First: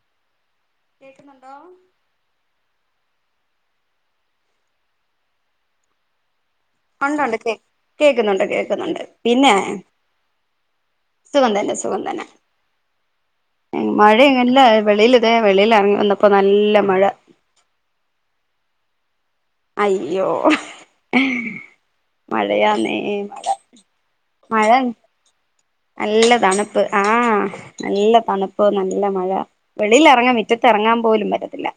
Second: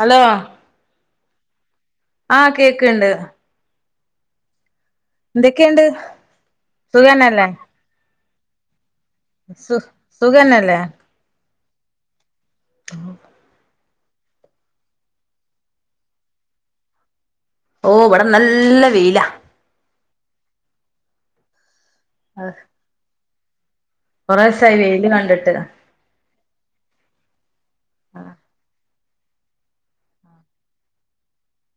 Hello hello ആ കേക്കുണ്ട് എന്തൊക്കെണ്ട് [inaudible] കേൾക്കുന്നുണ്ട് കേൾക്കുന്നുണ്ട് സുഖം തന്നെ അല്ലേ സുഖം തന്നെ സുഖം തന്നെ [unintelligible] മഴയാണെങ്കിലെ വെളിയിൽ ദേ വെളിയിലിറങ്ങി വന്നപ്പോൾവന്നപ്പോൾ നല്ല മഴ ഓ ഇവിടെ നല്ല വെയില. അയ്യോ അഹ് മഴയാന്നെ മഴ മഴ കൊറേസായി വെയില് കണ്ടിട്ട് നല്ല തണുപ്പ് ആ നല്ല തണുപ്പ് നല്ല മഴ വെളിയിൽ ഇറങ്ങൻ മിറ്റത് ഇറങ്ങൻ പോലും പറ്റത്തില്ല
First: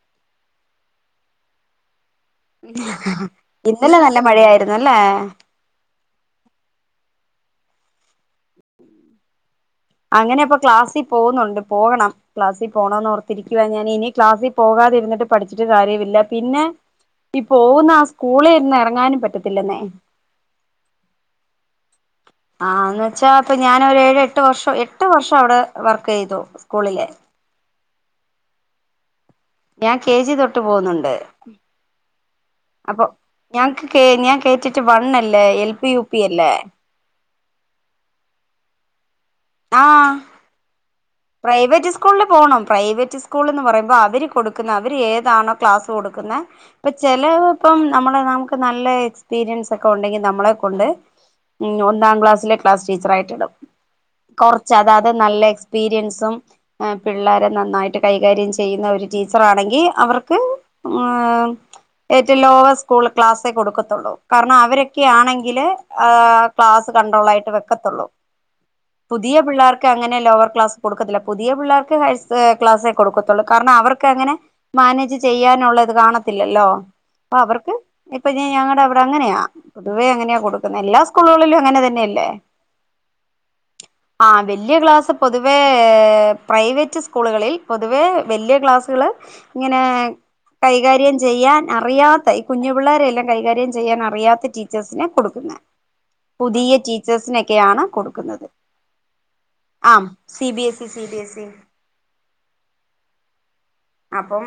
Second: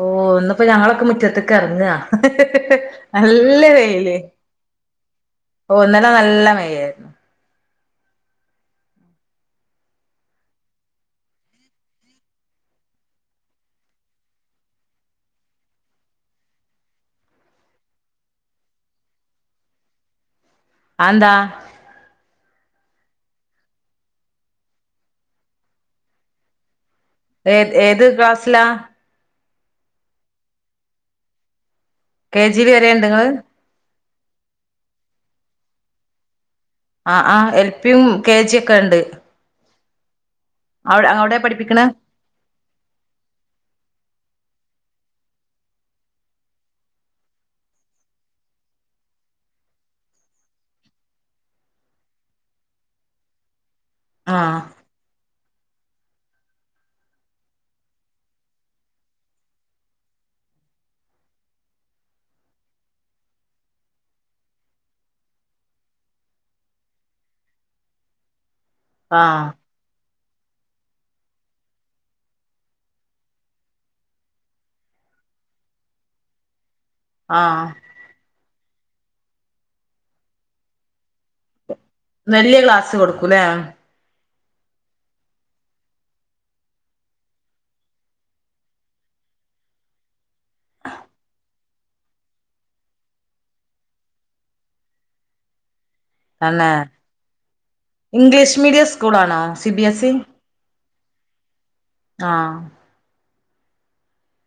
ഓ ഇന്ന് ഇപ്പൊ ഞങ്ങളൊക്കെ മുറ്റത്തേക്ക് ഇറങ്ങ ഹിഹിഹി നല്ല ഇന്നലെ വെയിൽ നല്ല മഴയായിരുന്നു അല്ലേ ഇവിടെ നല്ല മഴ ആയിരുന്നു അങ്ങനെയപ്പം ക്ലാസ്സിൽ പോകുന്നുണ്ട് പോകണം ക്ലാസിൽ പോണം ഓർത്തിരിക്കുവ ഞാൻ ഇനി ക്ലാസ്സിൽ പോകാതിരുന്നിട്ട് പഠിച്ചിട്ട് കാര്യമില്ല പിന്നെ ഈ പോവുന്ന ആ സ്കൂളിന്ന് ഇറങ്ങാനും പറ്റത്തില്ലന്നെ അത് എന്താ ആ എന്നുവച്ചാ ഞാൻ ഒരു ഏഴ് എട്ട് വർഷം എട്ട് വർഷം അവിടെ വർക്ക് ചെയ്തു സ്കൂളില് ഏത് ക്ലാസ്സിലാ ഞാൻ കെജി തൊട്ട് പൊന്നുണ്ട് കെ ജി ല് വരെ ഉണ്ടോ നിങ്ങളു ഞാൻ കേട്ടിട്ട് വൺ അല്ലെ എൽ പി യു പി അല്ലെ ആആ ൽ പി യും കെ ജി ഒക്കെ ഉണ്ട്. ആ പഠിപ്പിക്കണെ പ്രൈവറ്റ് സ്കൂളിൽ പോണം പ്രൈവറ്റ് സ്കൂൾന്ന് പറയുമ്പോ അവര് കൊടുക്കു ന്ന അവര് ഏതാണോ ക്ലാസ് കൊടുക്കുന്നെ ഇപ്പൊ ചിലർ ഇപ്പം നമ്മൾ നമുക്ക് നല്ല എക്സ്പീരിയൻസ് ഒക്കെ ഉണ്ടെങ്കിൽ നമ്മളെ കൊണ്ട് ഒന്നാം ക്ലാസ്സിലെ ക്ലാസ് ടീച്ചർ ആയിട്ട് ഇടും ആഹ് കുറച്ച് അതാത് നല്ല എക്സ്പീരിയൻസും പിള്ളേരെ നന്നായിട്ട് കൈകാര്യം ചെയ്യുന്ന ഒരു ടീച്ചർ ആണെങ്കിൽ അവർക്ക് ഏറ്റവും ലോവർ സ്കൂൾ ക്ലാസ്സേ കൊടുക്കത്തുള്ളൂ കാരണം അവരൊക്കെ ആണെങ്കില് ആ ക്ലാസ് കണ്ട്രോള് ആയിട്ട് വെക്കത്തുള്ളൂ പുതിയ ആഹ് പിള്ളേർക്ക് അങ്ങനെ [unintelligible] ക്ലാസ്സ് കൊടുക്കത്തില്ല പുതിയ പിള്ളാർക്ക് [unintelligible] ക്ലാസ്സേ കൊടുക്കത്തുള്ളൂ കാരണം അവർക്ക് അങ്ങനെ മാനേജ് ചെയ്യാനുള്ളത് കാണത്തില്ലല്ലോ. ആഹ് അവർക്ക് ഇപ്പൊ ഞാൻ ഞങ്ങടെ അവ അങ്ങനെയാ, പൊതുവെ അങ്ങനെയാ കൊടുക്കുന്നെ. എല്ലാ സ് വെല്ല്യ ക്ലാസ് കൊടുക്കുലേ. ആഹ് വല്യ ക്ലാസ് പൊതുവേ പ്രൈവറ്റ് സ്കൂളുകളിൽ, പൊതുവേ വല്യ ക്ലാസ്സുകള് ഇങ്ങനെ കൈകാര്യം ചെയ്യാൻ അറിയാത്ത ഈ കുഞ്ഞു പിള്ളേരെ എല്ലാം കൈ, കാര്യം ചെയ്യാൻ അറിയാത്ത ടീച്ചേഴ്സിനെ കൊടുക്കുന്നേ അന്നേ, കൊടുക്കുന്നത് ഇംഗ്ലീഷ് മീഡിയം സ്കൂൾ ആണോ സി ബിഎസ് ആം C B S C B S C ആഹ് അപ്പം,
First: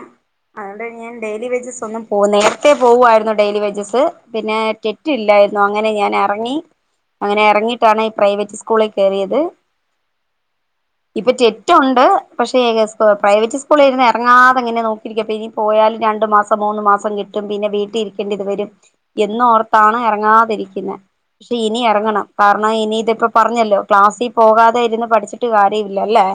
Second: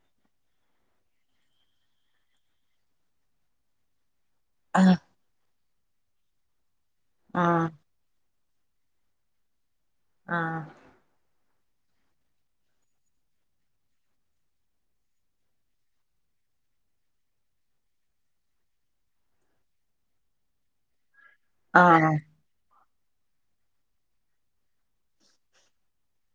അതുകൊണ്ട് ഞാൻ ഡെയിലി വേജസ് ഒന്നും പോ നേരത്തെ പോവായിരുന്നു ഡെയിലി വേജസ്. പിന്നെ ആഹ് കെറ്റ് ഇല്ലായ് ന്നു. അങ്ങനെ ഞാൻ എറങ്ങി. അങ്ങനെ ആഹ് എറങ്ങിയിട്ടാണ് ഈ പ്രൈവറ്റ് സ്കൂളിൽ കെറിയത്. ആഹ്. റ്റെറ്റുണ്ട് പക്ഷേ പ്രൈവറ്റ് സ്കൂളി ഇരുന്നയ. ഇറങ്ങാതെ ഇങ്ങനെ നോക്കിയിരിക്കും അപ്പ ഇനി പോയാലും രണ്ടു മാസം മൂന്ന് മാസം കിട്ടും പിന്നെ വീട്ടിലിരിക്കേണ്ടി ഇത് വരും എന്നോർത്താണ് എറങ്ങാതിരിക്കുന്നെ. പക്ഷെ ഇനി ആഹ് എറങ്ങണം കാറണം ഇനി ഇതേ ഒക്കെ പറഞ്ഞല്ലോ ക്ലാസ്സി പോകാതെ ഇരുന്ന് പഠിച്ചിട്ട് കാര്യ ഇല്ലല്ലേ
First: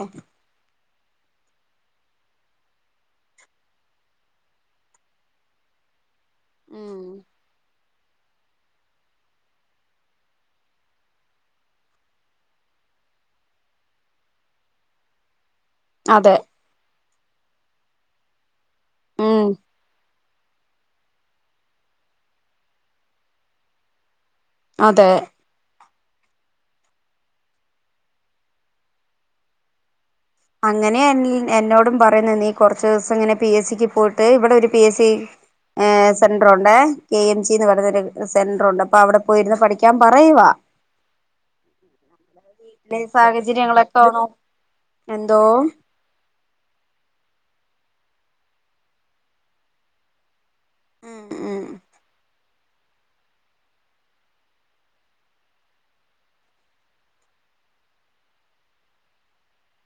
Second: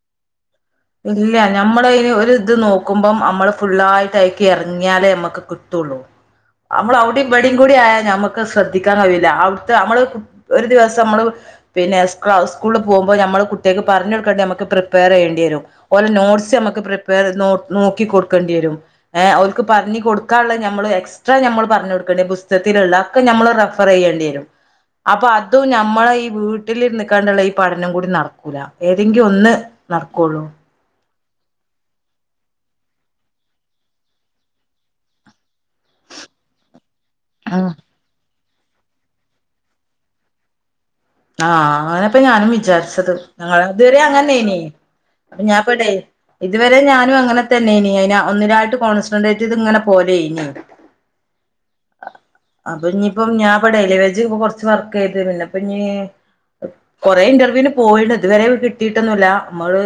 ഇല്ല ഞമ്മള് ഒരിത് നോക്കുമ്പം അമ്മള് ഫുുള്ളായിട്ട് അയിക്ക് എറങ്ങിയാലേ നമ്മക്ക് കിട്ടുള്ളൂ അമ്മടെ ഔടിം ഇബടിം കൂടി ആയാ ല് നമുക്ക് ശ്രദ്ധിക്കാൻ കഴിയൂല അവിടുത്തെ നമ്മള് ഒരു ദിവസം നമ്മള് പിന്നെ സ് സ്കൂളിൽ പോവുമ്പോ നമ്മള് കുട്ടിയാക്ക് പറഞ്ഞ് കൊടുക്കണ്ടി നമുക്ക് പ്രിപ്പയർ ചെയ്യേണ്ടി വരും ഓലെ അതെ നോട്ട്സ് നമുക്ക് പ്രി പ്പയർ നോ നോക്കി കൊടുക്കേണ്ടി യേരും ഏ ഉം ഓല്ക്ക് പറഞ്ഞ് കൊടു ക്കാള്ളത് നമ്മള് എക്സ്ട്രാ നമ്മള് പറഞ് കൊടുക്കേണ്ടി പുസ്തകത്തിലുള്ള ഒക്കെ ഞമ്മള് റെഫർ ചെയ്യേണ്ടി വരും അതെ അപ്പൊ അതുംഞ നമ്മളെ ഈ വീട്ടിലിര്ന്ന്ക്കാണ്ടുള്ള ഈ പഠനം കൂടി നടക്കൂല ഏതെങ്കിലും ഒന്ന് നടക്കുള്ളൂ അങ്ങനെ എൻലിൻ എന്നോടും പറയുന്നെ നീ കൊറച്ച് ദിവസം ഇങ്ങനെ പി എസ് സിക്ക് പോയിട്ട് ഇവിടെ ഒരു പി എസ് സി ഏ സെൻററൊണ്ടേ കെ എം ജി ന്ന് ഉം പറയുന്നൊരു സെ സെന്ററൊണ്ട് അപ്പൊ അവിടെ പോയിരുന്ന് പഠിക്കാൻ പറയുവാ ആ അങ്ങനെപ്പ ഞാനും വി അല്ലെ വിചാരിച്ചത് ഞങ്ങള് സാഹചര്യങ്ങളൊക്കെ അതുവരെ ആണോ അങ്ങനേ നീ എന്തോ അപ്പ ഞാപ്പ ദേ ഇതുവരെ ഞാനും അങ്ങനെ തന്നേ നി അതിനെ ഒന്നരാട്ട് കോൺസെൻട്രേറ്റയ്ത് ഇങ്ങനെ പോവലേനി മ് മ് അപ്പൊ ഇനിയിപ്പം ഞാപ്പോ ഡേയ്ലിവേജ് കൊറച്ച് വർക്ക് ചെയ്തിന്നല്ലോ അപ്പൊ ഇഞ്ഞ് കൊറെ ഇന്റർവ്യൂന് പോയിണ് ഇതുവരെ കിട്ടിയിട്ടൊന്നുല്ല മ്മള്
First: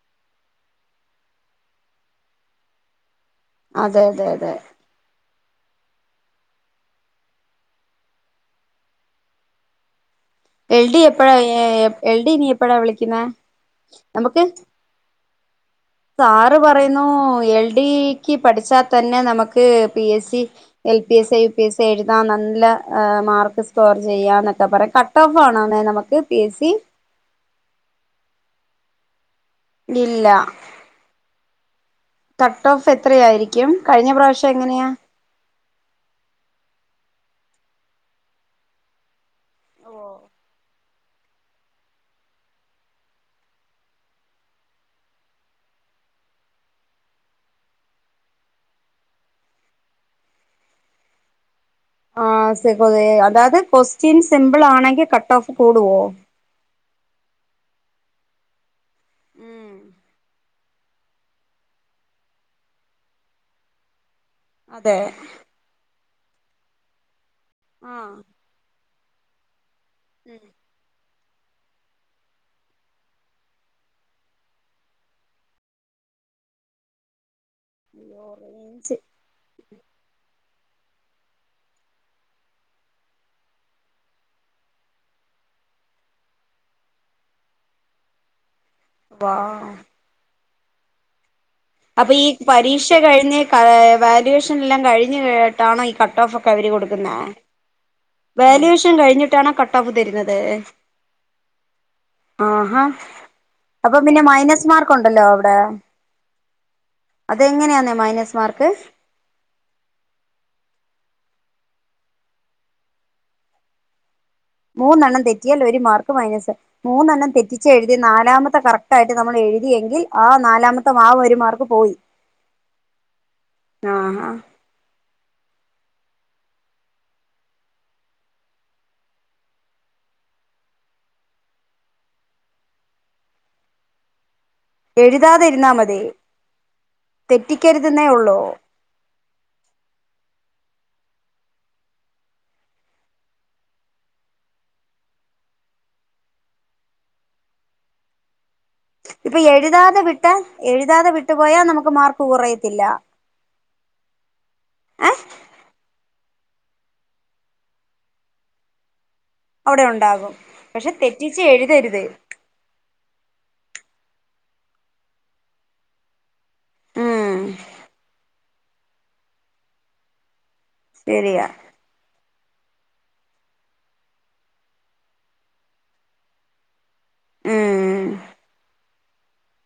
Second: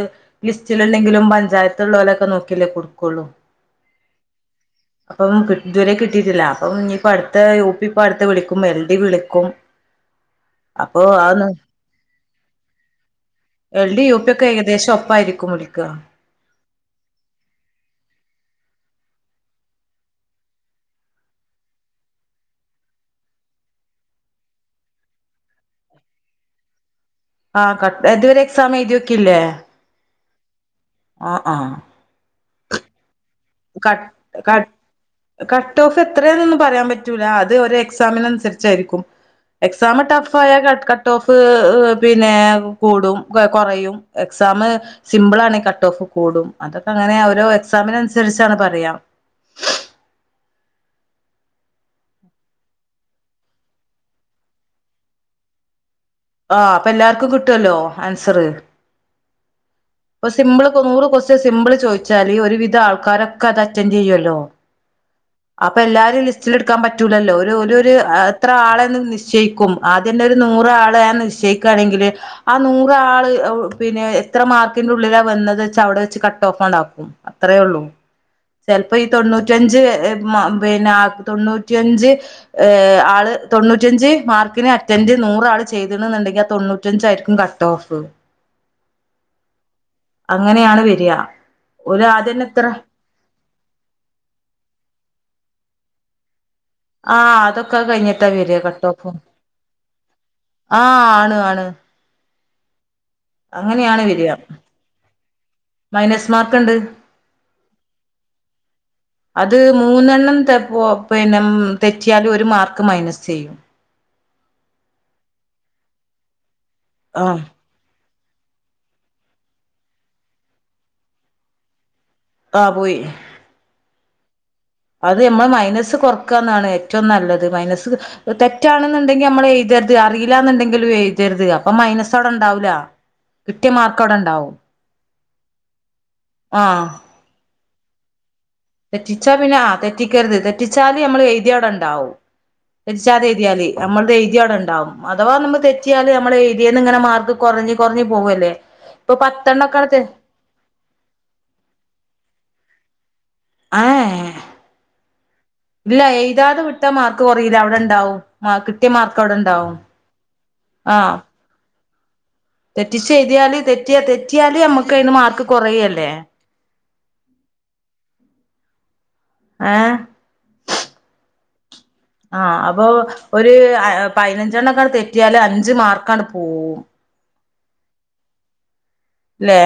ലിസ്റ്റിലില്ലെങ്കിലും പഞ്ചായത്തൊള്ളോലൊക്കെ നോക്കിഅല്ലെ കൊടുക്കുള്ളൂ അതെ അതെ അതെ അപ്പം കി ഇതുവരെ കിട്ടിട്ടില്ല അപ്പം ഇനിയിപ്പ അടുത്ത യു പി ഇപ്പ അടുത്ത് വിളിക്കും എൽ ഡി വിളിക്കും എൽ ഡി അപ്പൊ എ എപ്പഴാ അതൊന്ന് എ എ എൽ ഡി ഇനി എപ്പഴാ വിളിക്കുന്നെ നമുക്ക് പ്പായിരിക്കും വിള് സാറ് പറയുന്നു എൽ ഡിക്ക് പഠിച്ചാ തന്നെ നമക്ക് P S C L P S A U P S A എഴുതാൻ നല്ല മാർക്ക് സ്കോർ ചെയ്യാന്നൊക്കെ പറയും കട്ട് ഓഫ് ആണോന്നെ നമുക്ക് പി എസ് സി ആ ക ഇതുവരെ എക്സാം എഴുതിയോക്കിലെ ഇല്ല ആ ആ കട്ടോഫ് എ കട് കട് കട്ടോഫ് എത്രയാന്നൊന്ന് പറയാൻ പ പറ്റൂല അത് ഒരു എക്സാമിനനുസരിച്ചായിരിക്കും എക്സാമ് ടഫ് ആയാ ക ക കട്ട് ഓഫ് പിന്നെ കൂടും കൊറയും എക്സാം സിമ്പിൾ ആണെ കട്ട് ഓഫ് കൂടും അതൊക്കെ അങ്ങനെ ഓരോ എക്സാമിനനു സരിച്ചാണ് പറയാ ആ സെയ്‌ഫദേ അതായത് കൊസ്റ്റ്യൻ സിമ്പിൾ ആണെങ്കിൽ കട്ട് ഓഫ് കൂടുവോ ആ അപ്പൊ എല്ലാർക്കും കിട്ടുവല്ലോ ആൻസറ് ഉം ഒരു സിമ്പിള് നൂറ് കൊസ്റ്റ്യൻ സിമ്പിൾ ചോദിച്ചാല് ഒരു വിധ ആൾക്കാരൊക്കെ അത് അറ്റൻറ് ചെയ്യു അതെ അപ്പൊ എല്ലാരേം ലിസ്റ്റിൽ എടുക്കാൻ പറ്റൂലല്ലോ ഒ രു രു ര് എത്ര ആളെ നിശ്ചയിക്കും ആദ്യന്നെ ഒരു നൂറ് ആളെയാണ് ശ് ചെയിക്കാണെങ്കില് ആ നൂറാള് പിന്നെ എത്ര മാർക്കിന്റെ ഉള്ളിലാ വന്നത് വെച്ച അവിടെ വെച്ച് കട്ട് ഓഫ്ണ്ടാക്കും അത്രേ ഉള്ളൂ ചെലപ്പോ ഈ തൊണ്ണൂറ്റഞ്ച് പിന്നെ തൊണ്ണൂറ്റിയഞ്ച് ഏ ആള് തൊണ്ണൂറ്റിഞ്ച് മാർക്കിന് അറ്റൻറ് നൂറ ആള് ചെയ്തണ എന്നുണ്ടെങ്കി ആ തൊണ്ണൂറ്റഞ്ച ആയിരിക്കും കട്ട് ഓഫ് വാ അങ്ങനെയാണ് വര അപ്പൊ ഈ പരീക്ഷ കഴിഞ് വാല്യുവേഷൻ എല്ലാം കഴി [unintelligible] കേട്ടണ ഈ കട്ട ഓഫ് ആഹ അതൊക്കെ കഴിഞ്ഞി വേല് വഷം കഴിഞ്ഞിട്ടണോ കട്ടഓഫ് തരുന്നത് ആ ആണ് ആണ് അ ഹാ അങ്ങനെയാണ് വരിക അവിടെ മൈനസ് മാർക്ക് ഉണ്ട് അതെങ്ങനെയാന്നേ മൈനസ് മാർക്ക് അത് മൂന്നെണ്ണം തപ്പോ അപ്പന്നെ തെറ്റില് ഒരു മാർക്ക് മൈനസ് ചെയ്യും മൂന്നെണ്ണം തെറ്റിയാൽ ഒരു മാർക്ക് മൈനസ് മൂന്നെണ്ണം ആഹ് തെറ്റിച്ചെഴുതി നാലാമത്തെ കറക്റ്റ് ആയിട്ട് നമ്മൾ എഴുതിയെങ്കിൽ ആ നാലാമത്തെ മാ പരുമാർക്ക് പോയി ആ പോയി ആഹ അത് നമ്മൾ മൈനസ് കൊറക്കുകന്നാണ് ഏറ്റവും നല്ലത് മൈനസ് തെറ്റാണെന്നുണ്ടെങ്കിൽ നമ്മൾ എഴുതരുത് അറിയില്ലന്നുണ്ടെങ്കിലും എഴുതരുത് അപ്പ മൈനസോവിടെ ഉണ്ടാവില്ല കിട്ടിയ മാർക്കവിടെ ഉണ്ടാവും എഴുതാതിരുന്നാൽ മതേ ആഹ് തെറ്റ് കുറ്റിക്കരുതുന്നേ ഉള്ളൂ തെറ്റിച്ചാ പിന്നെ ആ തെറ്റിക്കരുത് തെറ്റിച്ചാല് നമ്മള് എഴുതി അവിടെ ഉണ്ടാവും തെറ്റിച്ചാത് എഴുതിയാല് നമ്മളത് എഴുതി അവിടെ ഉണ്ടാവും അഥവാ നമ്മള് തെറ്റിയാല് നമ്മൾ എഴുതിയന്ന് ഇങ്ങനെ മാർക്ക് കുറഞ്ഞഞ് കുറഞ്ഞഞ് പോകല്ലേ ഇപ്പൊ എഴുതാതെ വിട്ട എഴുതാതെ വിട്ടുപോയാൽ നമുക്ക് മാർക്ക് കുറയത്തില്ല എ എ ഹ ഏ ഇല്ല ഇല്ലാതെ വിട്ട മാർക്ക് കുറയില്ല അവിടെ ഉണ്ടാവും കിട്ടിയ മാർക്ക് അവിടെ ഉണ്ടാകും പക്ഷെ ആ തെറ്റിച്ച് എഴുതരു ത് തെറ്റിച്ച് എഴതിയല് തെറ്റിയാ തെറ്റിയല് നമ്മുക്കയിന് മാർക്ക് കൊറയല്ലേ ആ ആ ശരിയാ ആഹ് അപ്പൊ ഒരു അ എ പയിനഞ്ചെണ്ണക്കൊഅട് തെറ്റിയാല് അഞ്ച് മാർക്കാണ്ട് പോവും ഉം ലേ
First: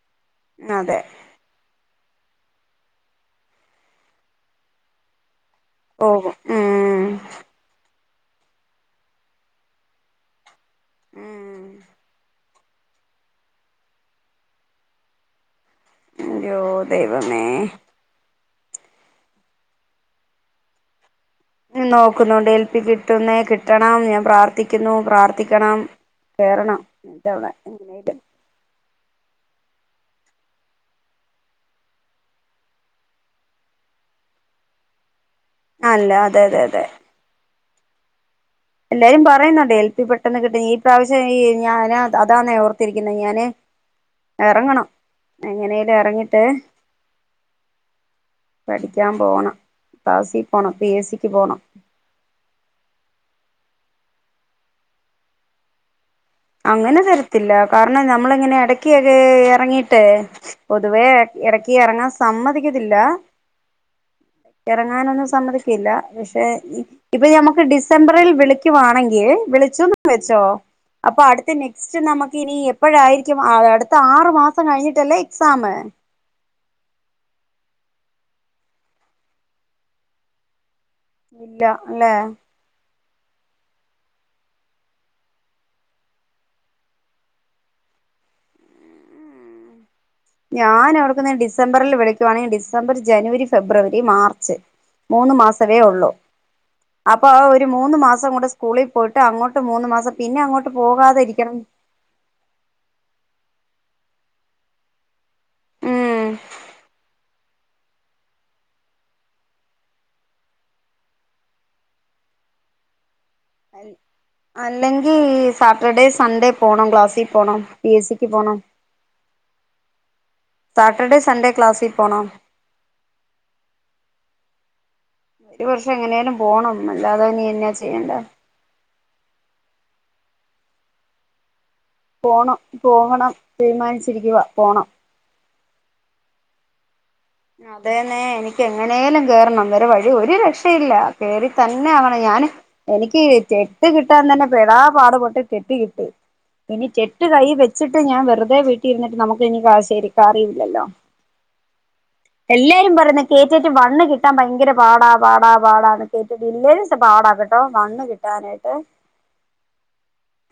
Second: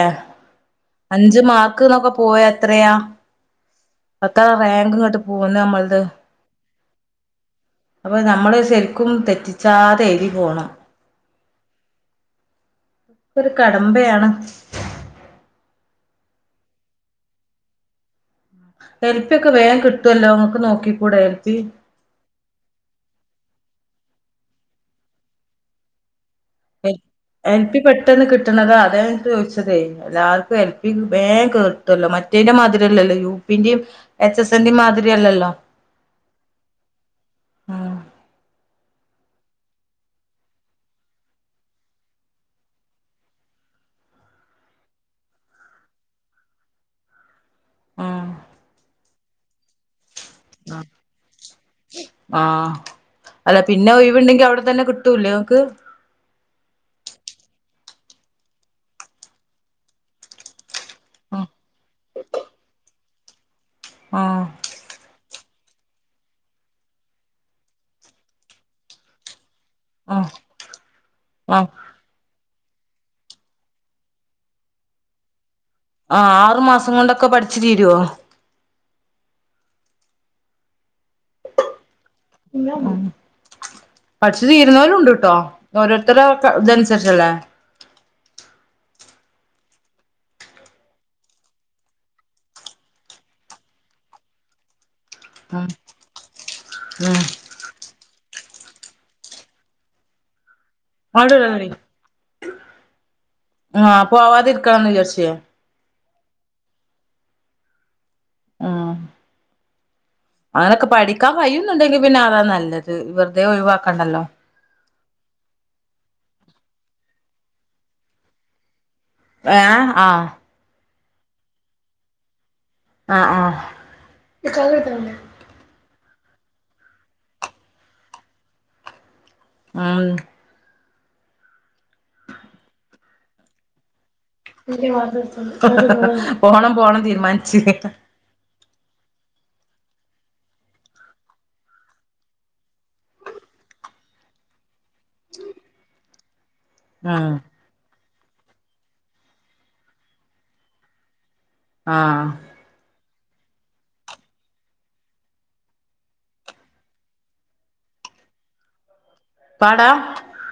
അതെ അഞ്ച് മാർക്ക് ന്നൊകെ പോയത്രയാ അക്ക റാങ്ക്ങ്ങട്ട് പോന്ന മ്മൾത് പോകും ഉം അപ്പൊ നമ്മള് ശരിക്കും തെറ്റിച്ചാതെ എഴുതി പോണം ഉം ക്കൊരു കടമ്പയാണ് ന്റയോ ദൈവമേ എൽപി ഒക്കെ വേം കിട്ടൊല്ലോ നമുക്ക് നോക്കി കൂടെ എൽ പി നോക്കുന്നുണ്ട് എൽ പ്പി കിട്ടുന്നേ കിട്ടണം ഞാ പ്രാർത്ഥിക്കുന്നു പ്രാർത്ഥിക്കണം കേറണം എൽ ഇത്തവണ എൽ പി എങ്ങനേലും പെട്ടെന്ന് കിട്ടണതാ അതാ ഞാൻ ചോദി ട്ടതെ എല്ലാർക്കും എൽ പി വേം കേർട്ടോല്ലോ മറ്റേന്റെ മാതിരിയല്ലല്ലോ യു പി ന്റെയും എച്ച് എസ് എന്റെയും മാതിരിയല്ലല്ലോ ആല്ല അതെ അതെ അതെ മ് എല്ലാരും പറയുന്നുണ്ട് എൽ പി പെട്ടെന്ന് കിട്ടു ഈ പ്രാവശ്യം ഈ ഞാന അതാന്നെ ഓർത്തിരിക്കുന്നത് ഞാന് ഇറങ്ങണം എങ്ങനെലും എറങ്ങിട്ട് ഉം പഠിക്കാ പോണം ക്ലാസ്സി പോണം പി എ സിക്ക് പോണം ആഹ് അല്ല പിന്നെ ഒഴിവുണ്ടെങ്കി അവിടെ തന്നെ കിട്ടൂലേ ഓക്ക് അങ്ങനെ തരത്തില്ല കാരണം നമ്മള് ഇങ്ങനെ ഇടക്കൊരു ഇറങ്ങീട്ടേ പൊതുവേ ആഹ് ഇടയ്ക്ക് ഇറങ്ങാൻ സമ്മതിക്കത്തില്ല ആഹ് ഇറങ്ങാനൊന്നും സമ്മതി ക്കില്ല പക്ഷെ ഇ ഇപ്പൊ ഞമ്മക്ക് ഡിസംബറിൽ വിളിക്കുവാണെങ്കിൽ വിളി ച്ചുന്ന് ആഹ് വെച്ചോ അപ്പൊ അടുത്ത ആഹ് നെക്സ്റ്റ് നമ ഇനി എപ്പോഴായിരിക്കും അ അടുത്ത ആറു മാസം കഴിഞ്ഞിട്ടല്ലേ എക്സാമ് ആ ആറു മാസം കൊണ്ടൊക്കെ പഠിച്ചുതീ രോ ഇല്ല അല്ലെ ഇല്ലാന്നാ പഠിച്ച് തീരുന്നോലും ഉണ്ട്ട്ടോ ഓരോരുത്തരെ കെ ഇതനുസരിച്ചല്ലേ ഞാൻ ഓർക്കുന്നെ ഡിസംബറിൽ വിളിക്കുവാണെങ്കി ഡിസംബർ ജനുവരി ഫെബ്രുവരി മാർച്ച് മൂന്ന് ഉം മാസമേ ഉള്ളൂ ഉം അപ്പൊ ഒരു മൂന്ന് മാസം കൂടെ സ് സ്കൂളി പോയിട്ട് അങ്ങോ്ട്ട് മൂന്ന് മാസം പിന്നെ അങ്ങോ [unintelligible] ആഹ്. പോവാതിരിക്കണന്ന് വിചാരിച്ചെ ഉം ആഹ്. അങ്ങനൊക്കെ പഠിക്കാൻ കയിയുന്നുണ്ടെങ്കിൽ പിന്നെ അതാ നല്ലത് വെർ തേ ഒഴിവാക്കണ്ടല്ലോ. അല്ലെങ്കി സാറ്റർഡേ സൺഡേ പോണം ക്ലാസ്സി പോണം പി എസിക്ക് പോണം. ഏഹ് ആഹ്. സാറ്റർഡേ സൺഡേ ക്ലാസിൽ പോണം. ആഹ് ആഹ്. ഒരു വർഷം എങ്ങനെയാലും പോണം അല്ലാതെ നീ എന്നാ ചെയ്യണ്ടെ. ആഹ്. പോണം പോകണം തീരുമാനിചി ട്ടിരിക്കുവാ പോണം. പോണം പോണം തീ അതേന്നെ എനി ക്കെങ്ങനേലും കേറണം വേറെ വഴി ഒരു രക്ഷയില്ല കേറി തന്നെയാവണം ഞാന് എനിക്ക് ചെട്ട് കിട്ടാൻ തന്നെ പെടാ പാട്പെട്ട് തെറ്റ് കിട്ടി ഇനി തെറ്റ് ഉം കയ്യി വെച്ചി ട്ട് ഞാൻ വെറുതെ വീട്ടിരുന്നിട്ട് നമുക്ക് ഇനിപ്പൊ അത് ശരിക്കറിയില്ലല്ലോ ആ എല്ലേരും പറിന്ന് കെ റ്റെറ്റ് വണ്ണ് കിട്ടാൻ ഭയങ്കര പാടാ പാടാ പാടാന്ന് കേ തെറ്റില്ലേലും സ് പാടാ കെട്ടോ വന്ന് കിട്ടാനായിട്ട് പാടാ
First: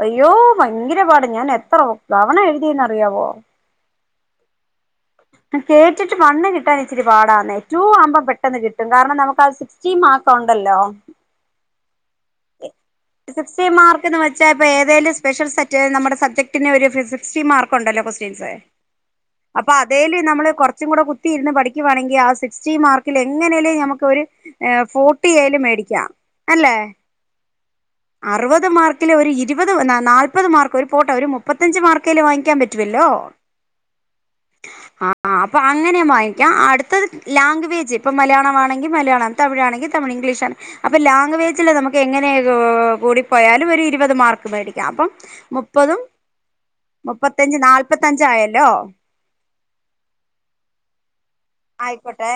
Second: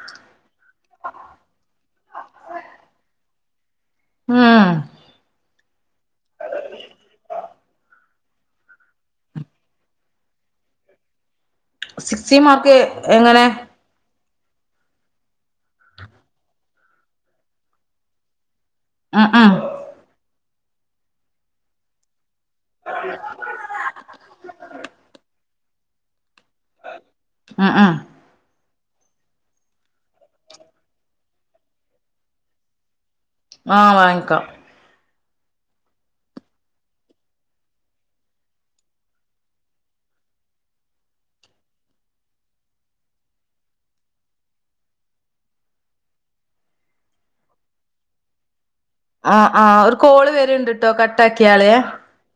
അയ്യോ ഭയങ്കരപാട് ഞാൻ എത്ര തവണ എഴുതിന്നറിയാവോ ഉം [unintelligible] റ്റെറ്റ് വണ്ണ് കി ട്ടാനിച്ചിരി പാടാന്നേ റ്റു ആവ്മ്പൊ പെ ട്ടന്ന് കിട്ടും കാരണം നമുക്കാ സിക്സ്റ്റി മാർക്ക് ഒണ്ടല്ലോ സിക്സ്റ്റി മാർക്ക് എങ്ങനെ? ച്ച പ്പേതേലും സ്‌പെഷൽ സെറ്റ് നമ്മടെ സബ്ജക്റ്റിന് ഒരു ഫിഫ് സിക്സ്റ്റി മാർക്കുണ്ടല്ലോ കൊസ്റ്റ്യൻസ് ഉം ഉം അപ്പൊ അതേല് നമ്മള് കൊർ ച്ചും കൂടെ കു ത്തി ഇരുന്ന് പഠിക്കുവാണെങ്കിൽ ആ സിക് സ്റ്റി മാർക്കില് എങ്ങനേലും നമുക്കൊരു ഏഹ് ഫോർട്ടിയേലും മേടി ക്ക്യാ അല്ലേ ഉം ഉം അറുവത് മാർക് ക്കില് ഒരു ഇരുവത് ന് നാ നാല്പത് മാർക്ക് ഒരു പോട്ടെ ഒരു മുപ്പത്തഞ്ച് മാർക്കേലും വാങ്ങിക്കാൻ പറ്റുവല്ലോ ആ വാങ്ങിക്കാം ആ അപ്പോ ആണ് ങ്ങനെ വാങ്ങിക്കാ. അടുത്തത് ലാംഗ്വവേജ് ഇപ്പം മലയാളമാണെങ്കിൽ മലയാളം. തമിഴാണെങ്കിൽ തമിഴ്. ഇംഗ്ലീഷ് ആ. അപ്പോ ലാംഗ്വവേജില് നമുക്കെങ്ങനെക്കോ കൂടിപ്പോയാലും ഒരു ഇരുപത് മാർക്ക് മേടിക്കാം. അപ്പം മുപ്പതും മുപ്പത്തഞ്ച് നാല്പത്തഞ്ചായല്ലോ. ആ ആ ഒരു കോള് വരുണ്ട്ട്ടോ കട്ടാക്കിയാളെ ആയിക്കോട്ടെ